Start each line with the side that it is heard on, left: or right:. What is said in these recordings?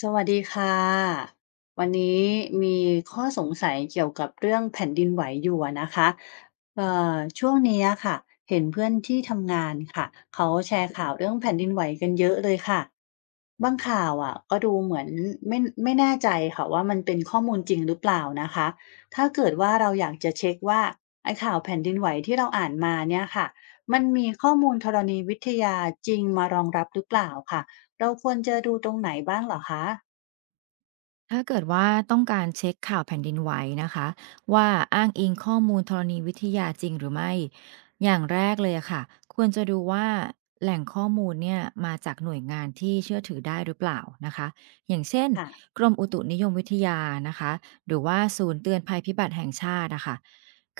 left: สวัสดีค่ะวันนี้มีข้อสงสัยเกี่ยวกับเรื่องแผ่นดินไหวอยู่อะนะคะเอ่ช่วงเนี้ยค่ะเห็นเพื่อนที่ทำงานค่ะเขาแชร์ข่าวเรื่องแผ่นดินไหวกันเยอะเลยค่ะบางข่าวอ่ะก็ดูเหมือนไม่ไม่แน่ใจค่ะว่ามันเป็นข้อมูลจริงหรือเปล่านะคะถ้าเกิดว่าเราอยากจะเช็คว่าไอ้ข่าวแผ่นดินไหวที่เราอ่านมาเนี่ยค่ะมันมีข้อมูลธรณีวิทยาจริงมารองรับหรือเปล่าค่ะ เราควรจะดูตรงไหนบ้างเหรอคะ
right: ถ้าเกิดว่าต้องการเช็คข่าวแผ่นดินไหวนะคะว่าอ้างอิงข้อมูลธรณีวิทยาจริงหรือไม่อย่างแรกเลยอะค่ะควรจะดูว่าแหล่งข้อมูลเนี่ยมาจากหน่วยงานที่เชื่อถือได้หรือเปล่านะคะอย่างเช่น
left: ค่ะ
right: กรมอุตุนิยมวิทยานะคะหรือว่าศูนย์เตือนภัยพิบัติแห่งชาตินะคะ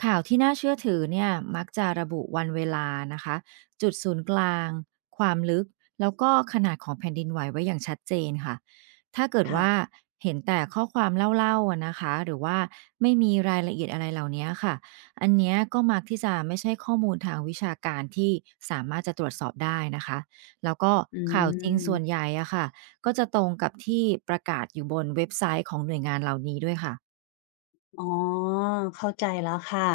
right: ข่าวที่น่าเชื่อถือเนี่ยมักจะระบุวันเวลานะคะจุดศูนย์กลางความลึกแล้วก็ขนาดของแผ่นดินไหวไว้อย่างชัดเจนค่ะ ถ้าเกิด
left: ค่ะ
right: ว่าเห็นแต่ข้อความเล่าๆอะนะคะหรือว่าไม่มีรายละเอียดอะไรเหล่านี้ค่ะอันเนี้ยก็มักที่จะไม่ใช่ข้อมูลทางวิชาการที่สามารถจะตรวจสอบได้นะคะแล้วก็
left: อื
right: ข่าวจริงส่วนให
left: ม
right: ญ่อะค่ะก็จะตรงกับที่ประกาศอยู่บนเว็บไซต์ของหน่วยงานเหล่านี้ด้วยค่ะ
left: อ๋อเข้าใจแล้วค่ะ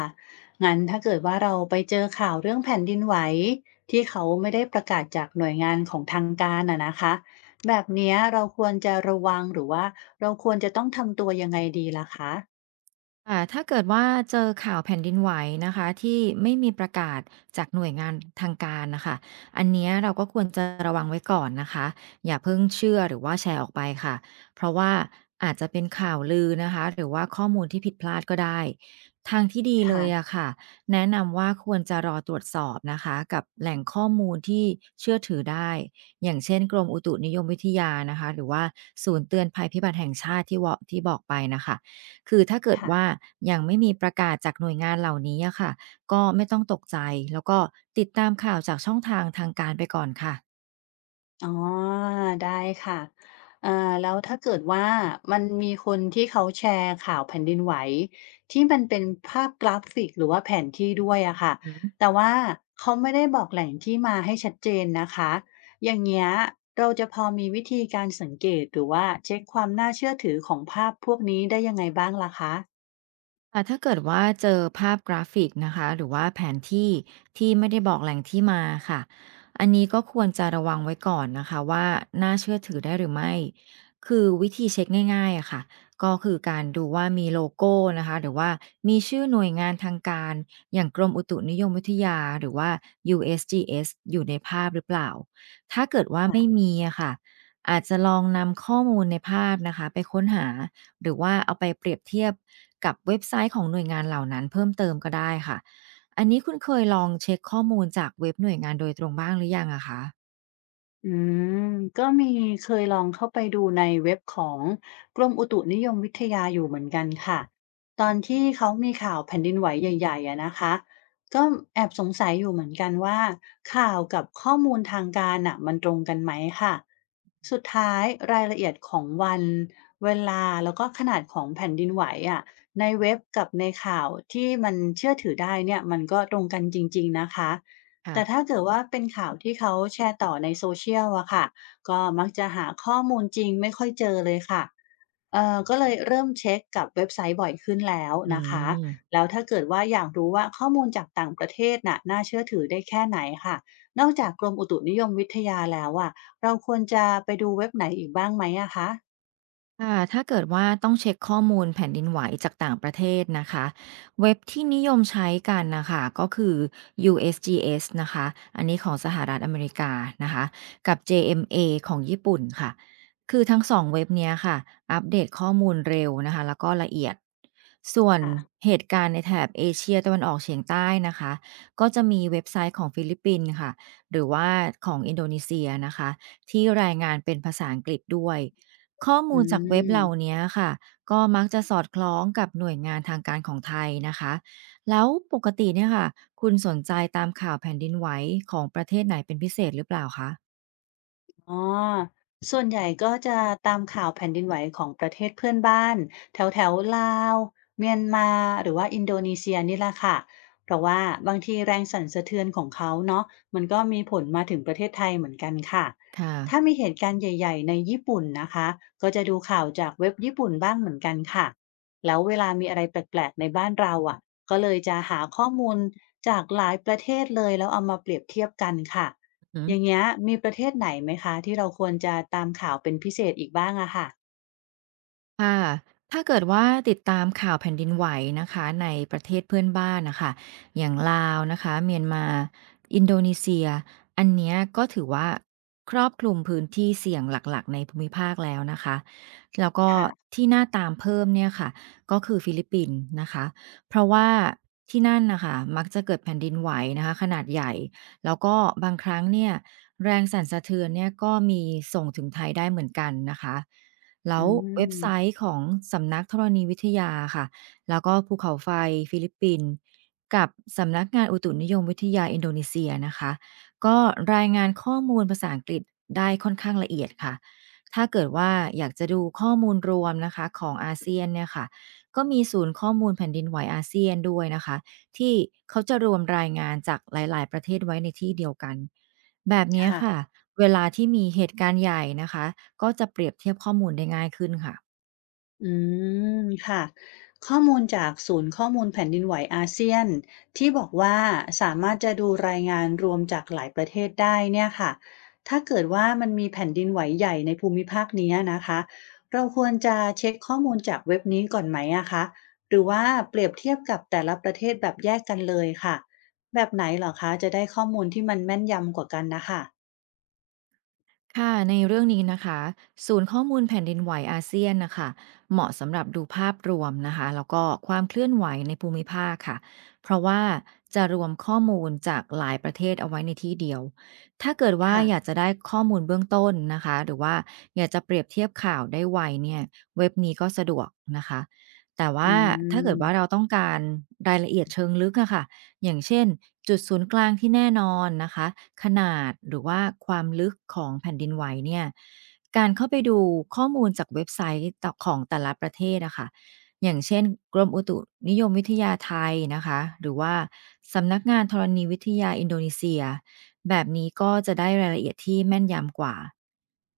left: งั้นถ้าเกิดว่าเราไปเจอข่าวเรื่องแผ่นดินไหวที่เขาไม่ได้ประกาศจากหน่วยงานของทางการอะนะคะแบบเนี้ยเราควรจะระวังหรือว่าเราควรจะต้องทำตัวยังไงดีล่ะคะ
right: ถ้าเกิดว่าเจอข่าวแผ่นดินไหวนะคะที่ไม่มีประกาศจากหน่วยงานทางการนะคะอันเนี้ยเราก็ควรจะระวังไว้ก่อนนะคะอย่าเพิ่งเชื่อหรือว่าแชร์ออกไปค่ะเพราะว่าอาจจะเป็นข่าวลือนะคะหรือว่าข้อมูลที่ผิดพลาดก็ได้ทางที่ดีเลย
left: ค่ะ
right: อะค่ะแนะนำว่าควรจะรอตรวจสอบนะคะกับแหล่งข้อมูลที่เชื่อถือได้อย่างเช่นกรมอุตุนิยมวิทยานะคะหรือว่าศูนย์เตือนภัยพิบัติแห่งชาติที่บอกไปนะคะ คือถ้าเกิด
left: ค่ะ
right: ว่ายังไม่มีประกาศจากหน่วยงานเหล่านี้อะค่ะก็ไม่ต้องตกใจแล้วก็ติดตามข่าวจากช่องทางทางการไปก่อนค่ะ
left: อ๋อได้ค่ะเอ่อแล้วถ้าเกิดว่ามันมีคนที่เขาแชร์ข่าวแผ่นดินไหวที่มันเป็นภาพกราฟิกหรือว่าแผนที่ด้วยอะค่ะ
right: อือฮึ
left: แต่ว่าเขาไม่ได้บอกแหล่งที่มาให้ชัดเจนนะคะอย่างเงี้ยเราจะพอมีวิธีการสังเกตหรือว่าเช็คความน่าเชื่อถือของภาพพวกนี้ได้ยังไงบ้างล่ะคะ
right: ค่ะถ้าเกิดว่าเจอภาพกราฟิกนะคะหรือว่าแผนที่ที่ไม่ได้บอกแหล่งที่มาค่ะอันนี้ก็ควรจะระวังไว้ก่อนนะคะว่าน่าเชื่อถือได้หรือไม่คือวิธีเช็คง่ายๆอะค่ะก็คือการดูว่ามีโลโก้นะคะหรือว่ามีชื่อหน่วยงานทางการอย่างกรมอุตุนิยมวิทยาหรือว่า USGS อสจีเอสอยู่ในภาพหรือเปล่าถ้าเกิดว่าไม่มีอะค่ะอาจจะลองนำข้อมูลในภาพนะคะไปค้นหา หรือว่าเอาไปเปรียบเทียบกับเว็บไซต์ของหน่วยงานเหล่านั้นเพิ่มเติมก็ได้ค่ะ อันนี้คุณเคยลองเช็คข้อมูลจากเว็บหน่วยงานโดยตรงบ้างหรือยังอะคะ
left: อืมก็มีเคยลองเข้าไปดูในเว็บของกรมอุตุนิยมวิทยาอยู่เหมือนกันค่ะตอนที่เขามีข่าวแผ่นดินไหวใหญ่ๆอะนะคะก็แอบสงสัยอยู่เหมือนกันว่าข่าวกับข้อมูลทางการอะมันตรงกันไหมค่ะสุดท้ายรายละเอียดของวันเวลาแล้วก็ขนาดของแผ่นดินไหวอะในเว็บกับในข่าวที่มันเชื่อถือได้เนี่ยมันก็ตรงกันจริงๆนะคะ แต่ถ้า
right: ค่ะ
left: เกิดว่าเป็นข่าวที่เขาแชร์ต่อในโซเชียลอะค่ะก็มักจะหาข้อมูลจริงไม่ค่อยเจอเลยค่ะก็เลยเริ่มเช็คกับเว็บไซต์บ่อยขึ้นแล้ว
right: อื
left: นะคะ
right: ม
left: แล้วถ้าเกิดว่าอยากรู้ว่าข้อมูลจากต่างประเทศน่ะน่าเชื่อถือได้แค่ไหนค่ะนอกจากกรมอุตุนิยมวิทยาแล้วอะเราควรจะไปดูเว็บไหนอีกบ้างไหมอะคะ
right: ค่ะถ้าเกิดว่าต้องเช็คข้อมูลแผ่นดินไหวจากต่างประเทศนะคะเว็บที่นิยมใช้กันนะคะก็คือ USGS นะคะอันนี้ของสหรัฐอเมริกานะคะกับ JMA ของญี่ปุ่นค่ะคือทั้งสองเว็บเนี้ยค่ะอัปเดตข้อมูลเร็วนะคะแล้วก็ละเอียดส่วน
left: ค่ะ
right: เหตุการณ์ในแถบเอเชียตะวันออกเฉียงใต้นะคะก็จะมีเว็บไซต์ของฟิลิปปินส์ค่ะหรือว่าของอินโดนีเซียนะคะที่รายงานเป็นภาษาอังกฤษด้วย ข้อมู
left: อื
right: ลจากเว็บเห
left: ม
right: ล่าเนี้ยค่ะก็มักจะสอดคล้องกับหน่วยงานทางการของไทยนะคะแล้วปกติเนี่ยค่ะคุณสนใจตามข่าวแผ่นดินไหวของประเทศไหนเป็นพิเศษหรือเปล่าคะ
left: อ๋อ ส่วนใหญ่ก็จะตามข่าวแผ่นดินไหวของประเทศเพื่อนบ้านแถวแถวลาวเมียนมาหรือว่าอินโดนีเซียนี่แหละค่ะเพราะว่าบางทีแรงสั่นสะเทือนของเขาเนาะมันก็มีผลมาถึงประเทศไทยเหมือนกันค่ะ
right: ค่ะ
left: ถ้ามีเหตุการณ์ใหญ่ๆในญี่ปุ่นนะคะก็จะดูข่าวจากเว็บญี่ปุ่นบ้างเหมือนกันค่ะ แล้วเวลามีอะไรแปลกๆในบ้านเราอ่ะก็เลยจะหาข้อมูลจากหลายประเทศเลยแล้วเอามาเปรียบเทียบกันค่ะ
right: อือ
left: อย่างเงี้ยมีประเทศไหนไหมคะที่เราควรจะตามข่าวเป็นพิเศษอีกบ้างอะค่ะ
right: ค่ะถ้าเกิดว่าติดตามข่าวแผ่นดินไหวนะคะในประเทศเพื่อนบ้านนะคะอย่างลาวนะคะเมียนมาอินโดนีเซียอันเนี้ยก็ถือว่าครอบคลุมพื้นที่เสี่ยงหลักๆในภูมิภาคแล้วนะคะแล้วก็
left: ค่ะ
right: ที่น่าตามเพิ่มเนี่ยค่ะก็คือฟิลิปปินส์นะคะเพราะว่าที่นั่นนะคะมักจะเกิดแผ่นดินไหวนะคะขนาดใหญ่แล้วก็บางครั้งเนี่ยแรงสั่นสะเทือนเนี่ยก็มีส่งถึงไทยได้เหมือนกันนะคะ แล้
left: อื
right: วเว็บ
left: ม
right: ไซต์ของสำนักธรณีวิทยาค่ะ แล้วก็ภูเขาไฟฟิลิปปินส์กับสำนักงานอุตุนิยมวิทยาอินโดนีเซียนะคะก็รายงานข้อมูลภาษาอังกฤษได้ค่อนข้างละเอียดค่ะถ้าเกิดว่าอยากจะดูข้อมูลรวมนะคะของอาเซียนเนี่ยค่ะก็มีศูนย์ข้อมูลแผ่นดินไหวอาเซียนด้วยนะคะที่เขาจะรวมรายงานจากหลายๆประเทศไว้ในที่เดียวกันแบบเนี้ยค่ะ
left: ค่ะ
right: เวลาที่มีเหตุการณ์ใหญ่นะคะก็จะเปรียบเทียบข้อมูลได้ง่ายขึ้นค่ะ
left: อืมค่ะข้อมูลจากศูนย์ข้อมูลแผ่นดินไหวอาเซียนที่บอกว่าสามารถจะดูรายงานรวมจากหลายประเทศได้เนี่ยค่ะถ้าเกิดว่ามันมีแผ่นดินไหวใหญ่ในภูมิภาคนี้นะคะเราควรจะเช็คข้อมูลจากเว็บนี้ก่อนไหมอะคะหรือว่าเปรียบเทียบกับแต่ละประเทศแบบแยกกันเลยค่ะแบบไหนเหรอคะจะได้ข้อมูลที่มันแม่นยำกว่ากันนะคะ
right: ค่ะในเรื่องนี้นะคะศูนย์ข้อมูลแผ่นดินไหวอาเซียนนะคะเหมาะสำหรับดูภาพรวมนะคะแล้วก็ความเคลื่อนไหวในภูมิภาคค่ะเพราะว่าจะรวมข้อมูลจากหลายประเทศเอาไว้ในที่เดียวถ้าเกิดว่า
left: ค่ะ
right: อยากจะได้ข้อมูลเบื้องต้นนะคะหรือว่าอยากจะเปรียบเทียบข่าวได้ไวเนี่ยเว็บนี้ก็สะดวกนะคะแต่ว่า
left: อื
right: ถ้าเกิด
left: ม
right: ว่าเราต้องการรายละเอียดเชิงลึกอะค่ะ อย่างเช่นจุดศูนย์กลางที่แน่นอนนะคะขนาดหรือว่าความลึกของแผ่นดินไหวเนี่ยการเข้าไปดูข้อมูลจากเว็บไซต์ต่อของแต่ละประเทศอะค่ะอย่างเช่นกรมอุตุนิยมวิทยาไทยนะคะหรือว่าสำนักงานธรณีวิทยาอินโดนีเซียแบบนี้ก็จะได้รายละเอียดที่แม่นยำกว่า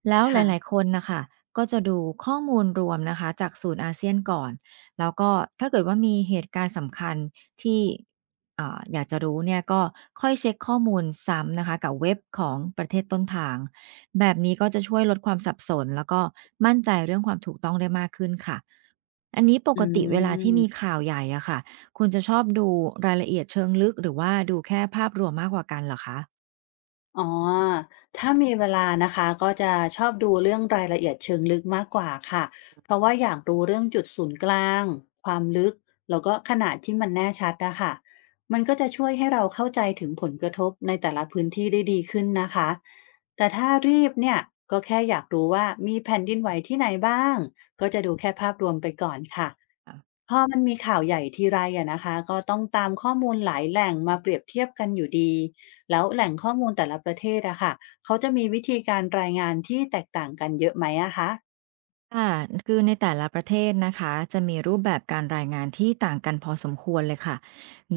right: แล้วห
left: ค่ะ
right: ลายๆคนนะคะก็จะดูข้อมูลรวมนะคะจากศูนย์อาเซียนก่อนแล้วก็ถ้าเกิดว่ามีเหตุการณ์สำคัญที่ อยากจะรู้เนี่ยก็ค่อยเช็คข้อมูลซ้ำนะคะกับเว็บของประเทศต้นทางแบบนี้ก็จะช่วยลดความสับสนแล้วก็มั่นใจเรื่องความถูกต้องได้มากขึ้นค่ะอันนี้ป
left: อื
right: กติเว
left: ม
right: ลาที่มีข่าวใหญ่อะค่ะคุณจะชอบดูรายละเอียดเชิงลึกหรือว่าดูแค่ภาพรวมมากกว่ากันเหรอคะ
left: อ๋อถ้ามีเวลานะคะก็จะชอบดูเรื่องรายละเอียดเชิงลึกมากกว่าค่ะ เพราะว่าอยากรู้เรื่องจุดศูนย์กลางความลึกแล้วก็ขนาดที่มันแน่ชัดอะค่ะมันก็จะช่วยให้เราเข้าใจถึงผลกระทบในแต่ละพื้นที่ได้ดีขึ้นนะคะ แต่ถ้ารีบเนี่ยก็แค่อยากรู้ว่ามีแผ่นดินไหวที่ไหนบ้างก็จะดูแค่ภาพรวมไปก่อนค่ะพอมันมีข่าวใหญ่ทีไรอะนะคะก็ต้องตามข้อมูลหลายแหล่งมาเปรียบเทียบกันอยู่ดี แล้วแหล่งข้อมูลแต่ละประเทศอะค่ะเขาจะมีวิธีการรายงานที่แตกต่างกันเยอะไหมอะคะ
right: ค่ะคือในแต่ละประเทศนะคะจะมีรูปแบบการรายงานที่ต่างกันพอสมควรเลยค่ะ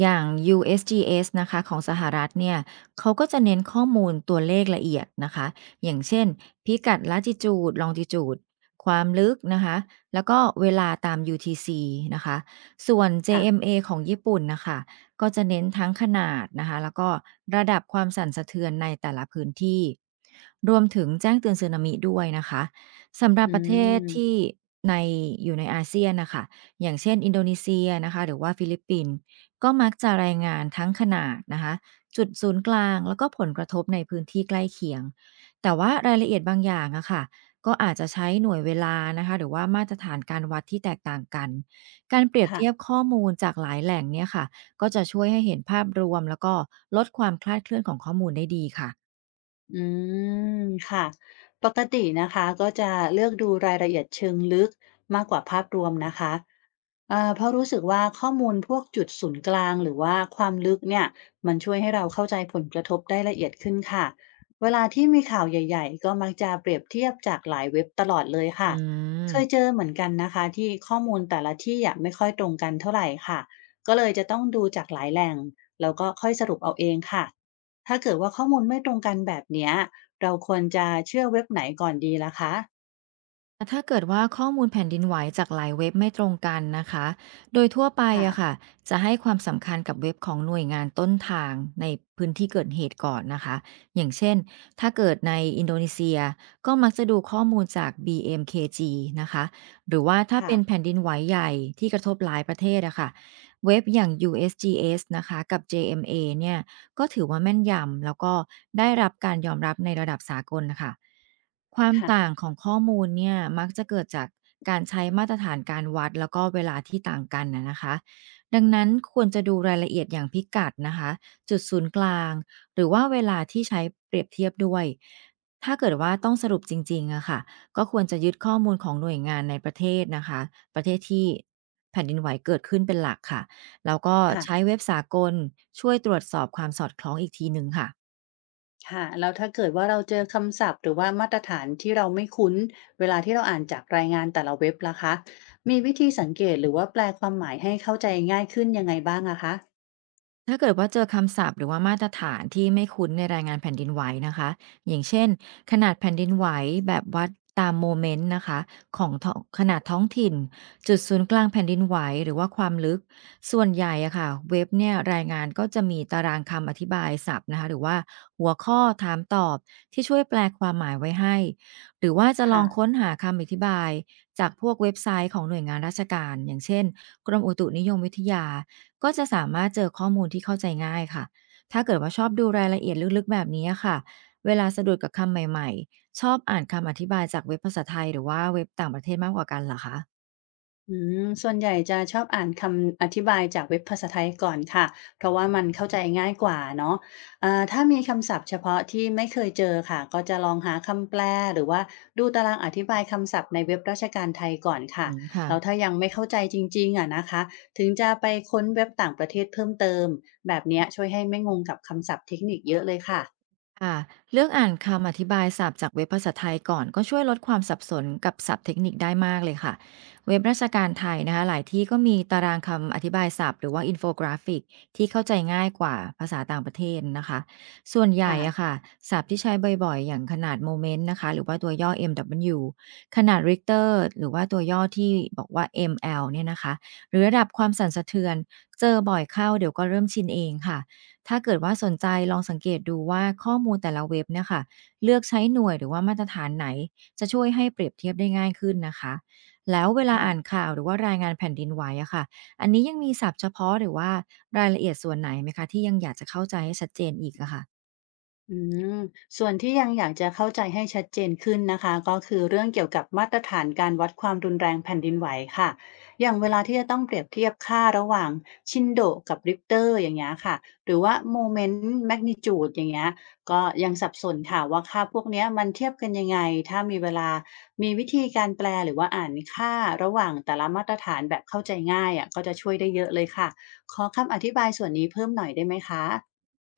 right: อย่าง USGS นะคะของสหรัฐเนี่ยเขาก็จะเน้นข้อมูลตัวเลขละเอียดนะคะอย่างเช่นพิกัด latitude longitude ความลึกนะคะแล้วก็เวลาตาม UTC นะคะส่วน
left: ค่ะ
right: JMA ของญี่ปุ่นนะคะก็จะเน้นทั้งขนาดนะคะแล้วก็ระดับความสั่นสะเทือนในแต่ละพื้นที่รวมถึงแจ้งเตือนสึนามิด้วยนะคะ สำหรับ
left: อื
right: ประเทศที่
left: ม
right: ในอยู่ในอาเซียนน่ะค่ะอย่างเช่นอินโดนีเซียนะคะหรือว่าฟิลิปปินส์ก็มักจะรายงานทั้งขนาดนะคะจุดศูนย์กลางแล้วก็ผลกระทบในพื้นที่ใกล้เคียงแต่ว่ารายละเอียดบางอย่างอะค่ะก็อาจจะใช้หน่วยเวลานะคะหรือว่ามาตรฐานการวัดที่แตกต่างกันการเปรียบ
left: ค่ะ
right: เทียบข้อมูลจากหลายแหล่งเนี่ยค่ะก็จะช่วยให้เห็นภาพรวมแล้วก็ลดความคลาดเคลื่อนของข้อมูลได้ดีค่ะ
left: อืม ค่ะ ปกตินะคะก็จะเลือกดูรายละเอียดเชิงลึกมากกว่าภาพรวมนะคะ เพราะรู้สึกว่าข้อมูลพวกจุดศูนย์กลางหรือว่าความลึกเนี่ยมันช่วยให้เราเข้าใจผลกระทบได้ละเอียดขึ้นค่ะเวลาที่มีข่าวใหญ่ๆก็มักจะเปรียบเทียบจากหลายเว็บตลอดเลย
right: อื
left: ค่ะเค
right: ม
left: ยเจอเหมือนกันนะคะที่ข้อมูลแต่ละที่อะไม่ค่อยตรงกันเท่าไหร่ค่ะก็เลยจะต้องดูจากหลายแหล่งแล้วก็ค่อยสรุปเอาเองค่ะถ้าเกิดว่าข้อมูลไม่ตรงกันแบบเนี้ยเราควรจะเชื่อเว็บไหนก่อนดีล่ะคะ
right: ถ้าเกิดว่าข้อมูลแผ่นดินไหวจากหลายเว็บไม่ตรงกันนะคะ โดยทั่วไป
left: ค่ะ
right: อะค่ะจะให้ความสำคัญกับเว็บของหน่วยงานต้นทางในพื้นที่เกิดเหตุก่อนนะคะ อย่างเช่นถ้าเกิดในอินโดนีเซียก็มักจะดูข้อมูลจาก BMKG นะคะหรือว่าถ้า
left: ค่ะ
right: เป็นแผ่นดินไหวใหญ่ที่กระทบหลายประเทศอะค่ะเว็บอย่าง USGS นะคะกับ JMA เอ็มเอเนี่ย ก็ถือว่าแม่นยำแล้วก็ได้รับการยอมรับในระดับสากลน่ะค่ะความ
left: ค่ะ
right: ต่างของข้อมูลเนี่ยมักจะเกิดจากการใช้มาตรฐานการวัดแล้วก็เวลาที่ต่างกันน่ะนะคะดังนั้นควรจะดูรายละเอียดอย่างพิกัดนะคะจุดศูนย์กลางหรือว่าเวลาที่ใช้เปรียบเทียบด้วยถ้าเกิดว่าต้องสรุปจริงๆอะค่ะก็ควรจะยึดข้อมูลของหน่วยงานในประเทศนะคะประเทศที่แผ่นดินไหวเกิดขึ้นเป็นหลักค่ะ แล้วก็ใช้
left: ค่ะ
right: เว็บสากลช่วยตรวจสอบความสอดคล้องอีกทีหนึ่งค่ะ
left: ค่ะแล้วถ้าเกิดว่าเราเจอคำศัพท์หรือว่ามาตรฐานที่เราไม่คุ้นเวลาที่เราอ่านจากรายงานแต่ละเว็บล่ะคะมีวิธีสังเกตหรือว่าแปลความหมายให้เข้าใจง่ายขึ้นยังไงบ้างอะคะ
right: ถ้าเกิดว่าเจอคำศัพท์หรือว่ามาตรฐานที่ไม่คุ้นในรายงานแผ่นดินไหวนะคะอย่างเช่นขนาดแผ่นดินไหวแบบวัดตามโมเมนต์นะคะของท้องขนาดท้องถิ่นจุดศูนย์กลางแผ่นดินไหวหรือว่าความลึกส่วนใหญ่อะค่ะเว็บเนี่ยรายงานก็จะมีตารางคำอธิบายศัพท์นะคะหรือว่าหัวข้อถามตอบที่ช่วยแปลความหมายไว้ให้หรือว่าจะลอ
left: ค่ะ
right: งค้นหาคำอธิบายจากพวกเว็บไซต์ของหน่วยงานราชการอย่างเช่นกรมอุตุนิยมวิทยา ก็จะสามารถเจอข้อมูลที่เข้าใจง่ายค่ะ ถ้าเกิดว่าชอบดูรายละเอียดลึกๆแบบนี้ค่ะ เวลาสะดุดกับคำใหม่ๆ ชอบอ่านคำอธิบายจากเว็บภาษาไทยหรือว่าเว็บต่างประเทศมากกว่ากันเหรอคะ
left: อืมส่วนใหญ่จะชอบอ่านคำอธิบายจากเว็บภาษาไทยก่อนค่ะเพราะว่ามันเข้าใจง่ายกว่าเนาะถ้ามีคำศัพท์เฉพาะที่ไม่เคยเจอค่ะก็จะลองหาคำแปลหรือว่าดูตารางอธิบายคำศัพท์ในเว็บราชการไทยก่อน
right: อื
left: ค่ะ
right: มค่ะ
left: แล้วถ้ายังไม่เข้าใจจริงๆอะนะคะ ถึงจะไปค้นเว็บต่างประเทศเพิ่มเติมแบบเนี้ยช่วยให้ไม่งงกับคำศัพท์เทคนิคเยอะเลยค่ะ
right: ค่ะเลือกอ่านคำอธิบายศัพท์จากเว็บภาษาไทยก่อนก็ช่วยลดความสับสนกับศัพท์เทคนิคได้มากเลยค่ะเว็บราชการไทยนะคะหลายที่ก็มีตารางคำอธิบายศัพท์หรือว่าอินโฟกราฟิกที่เข้าใจง่ายกว่าภาษาต่างประเทศนะคะส่วนใหญ่
left: ค่ะ
right: อะค่ะศัพท์ที่ใช้บ่อยๆอย่างขนาดโมเมนต์นะคะหรือว่าตัวย่อ MW ขนาด Richter หรือว่าตัวย่อที่บอกว่า ML เนี่ยนะคะหรือระดับความสั่นสะเทือนเจอบ่อยเข้าเดี๋ยวก็เริ่มชินเองค่ะ ถ้าเกิดว่าสนใจลองสังเกตดูว่าข้อมูลแต่ละเว็บเนี่ยค่ะเลือกใช้หน่วยหรือว่ามาตรฐานไหนจะช่วยให้เปรียบเทียบได้ง่ายขึ้นนะคะแล้วเวลาอ่าน
left: ค่ะ
right: ข่าวหรือว่ารายงานแผ่นดินไหวอะค่ะอันนี้ยังมีศัพท์เฉพาะหรือว่ารายละเอียดส่วนไหนไหมคะที่ยังอยากจะเข้าใจให้ชัดเจนอีกอะค่ะ
left: อืมส่วนที่ยังอยากจะเข้าใจให้ชัดเจนขึ้นนะคะก็คือเรื่องเกี่ยวกับมาตรฐานการวัดความรุนแรงแผ่นดินไหวค่ะอย่างเวลาที่จะต้องเปรียบเทียบค่าระหว่างชินโดกับริกเตอร์อย่างเงี้ยค่ะหรือว่าโมเมนต์แมกนิจูดอย่างเงี้ยก็ยังสับสนค่ะว่าค่าพวกเนี้ยมันเทียบกันยังไงถ้ามีเวลามีวิธีการแปลหรือว่าอ่านค่าระหว่างแต่ละมาตรฐานแบบเข้าใจง่ายอ่ะก็จะช่วยได้เยอะเลยค่ะขอคำอธิบายส่วนนี้เพิ่มหน่อยได้ไหมคะ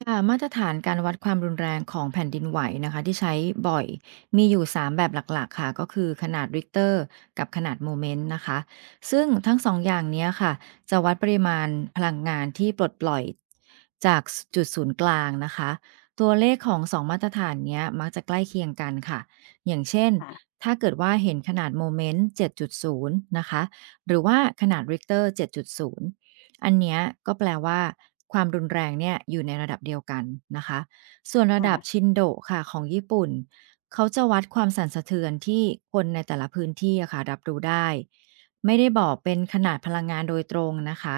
right: ค่ะมาตรฐานการวัดความรุนแรงของแผ่นดินไหวนะคะที่ใช้บ่อยมีอยู่3แบบหลักๆค่ะก็คือขนาดริกเตอร์กับขนาดโมเมนต์นะคะซึ่งทั้งสองอย่างเนี้ยค่ะจะวัดปริมาณพลังงานที่ปลดปล่อยจากจุดศูนย์กลางนะคะตัวเลขของ2มาตรฐานเนี้ยมักจะใกล้เคียงกันค่ะอย่างเช่น
left: ค่ะ
right: ถ้าเกิดว่าเห็นขนาดโมเมนต์7.0นย์นะคะหรือว่าขนาดริกเตอร์7.0 อันเนี้ยก็แปลว่าความรุนแรงเนี่ยอยู่ในระดับเดียวกันนะคะส่วนระ
left: ค
right: ดับชินโดค่ะของญี่ปุ่นเขาจะวัดความสั่นสะเทือนที่คนในแต่ละพื้นที่อะค่ะรับรู้ได้ไม่ได้บอกเป็นขนาดพลังงานโดยตรงนะคะ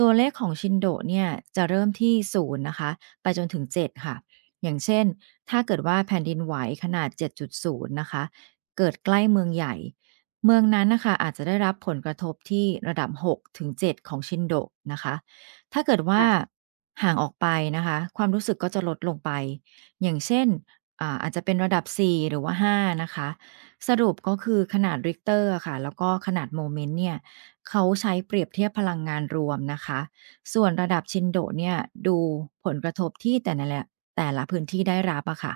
right: ตัวเลขของชินโดเนี่ยจะเริ่มที่ศูนย์นะคะไปจนถึง7ค่ะอย่างเช่นถ้าเกิดว่าแผ่นดินไหวขนาด7.0นย์นะคะเกิดใกล้เมืองใหญ่ เมืองนั้นนะคะอาจจะได้รับผลกระทบที่ระดับ6-7ของชินโดะนะคะถ้าเกิดว่า
left: ่ะ
right: ห่างออกไปนะคะความรู้สึกก็จะลดลงไปอย่างเช่นอาจจะเป็นระดับ4หรือว่า5นะคะสรุปก็คือขนาดริกเตอร์ค่ะแล้วก็ขนาดโมเมนต์เนี่ยเขาใช้เปรียบเทียบพลังงานรวมนะคะส่วนระดับชินโดะเนี่ยดูผลกระทบที่แต่ละพื้นที่ได้รับอะค่ะ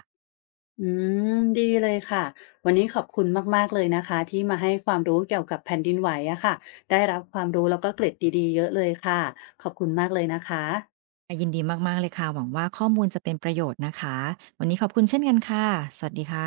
left: อืมดีเลยค่ะวันนี้ขอบคุณมากๆเลยนะคะที่มาให้ความรู้เกี่ยวกับแผ่นดินไหวอะค่ะได้รับความรู้แล้วก็เกร็ดดีๆเยอะเลยค่ะขอบคุณมากเลยนะคะ
right: ยินดีมากๆเลยค่ะหวังว่าข้อมูลจะเป็นประโยชน์นะคะวันนี้ขอบคุณเช่นกันค่ะสวัสดีค่ะ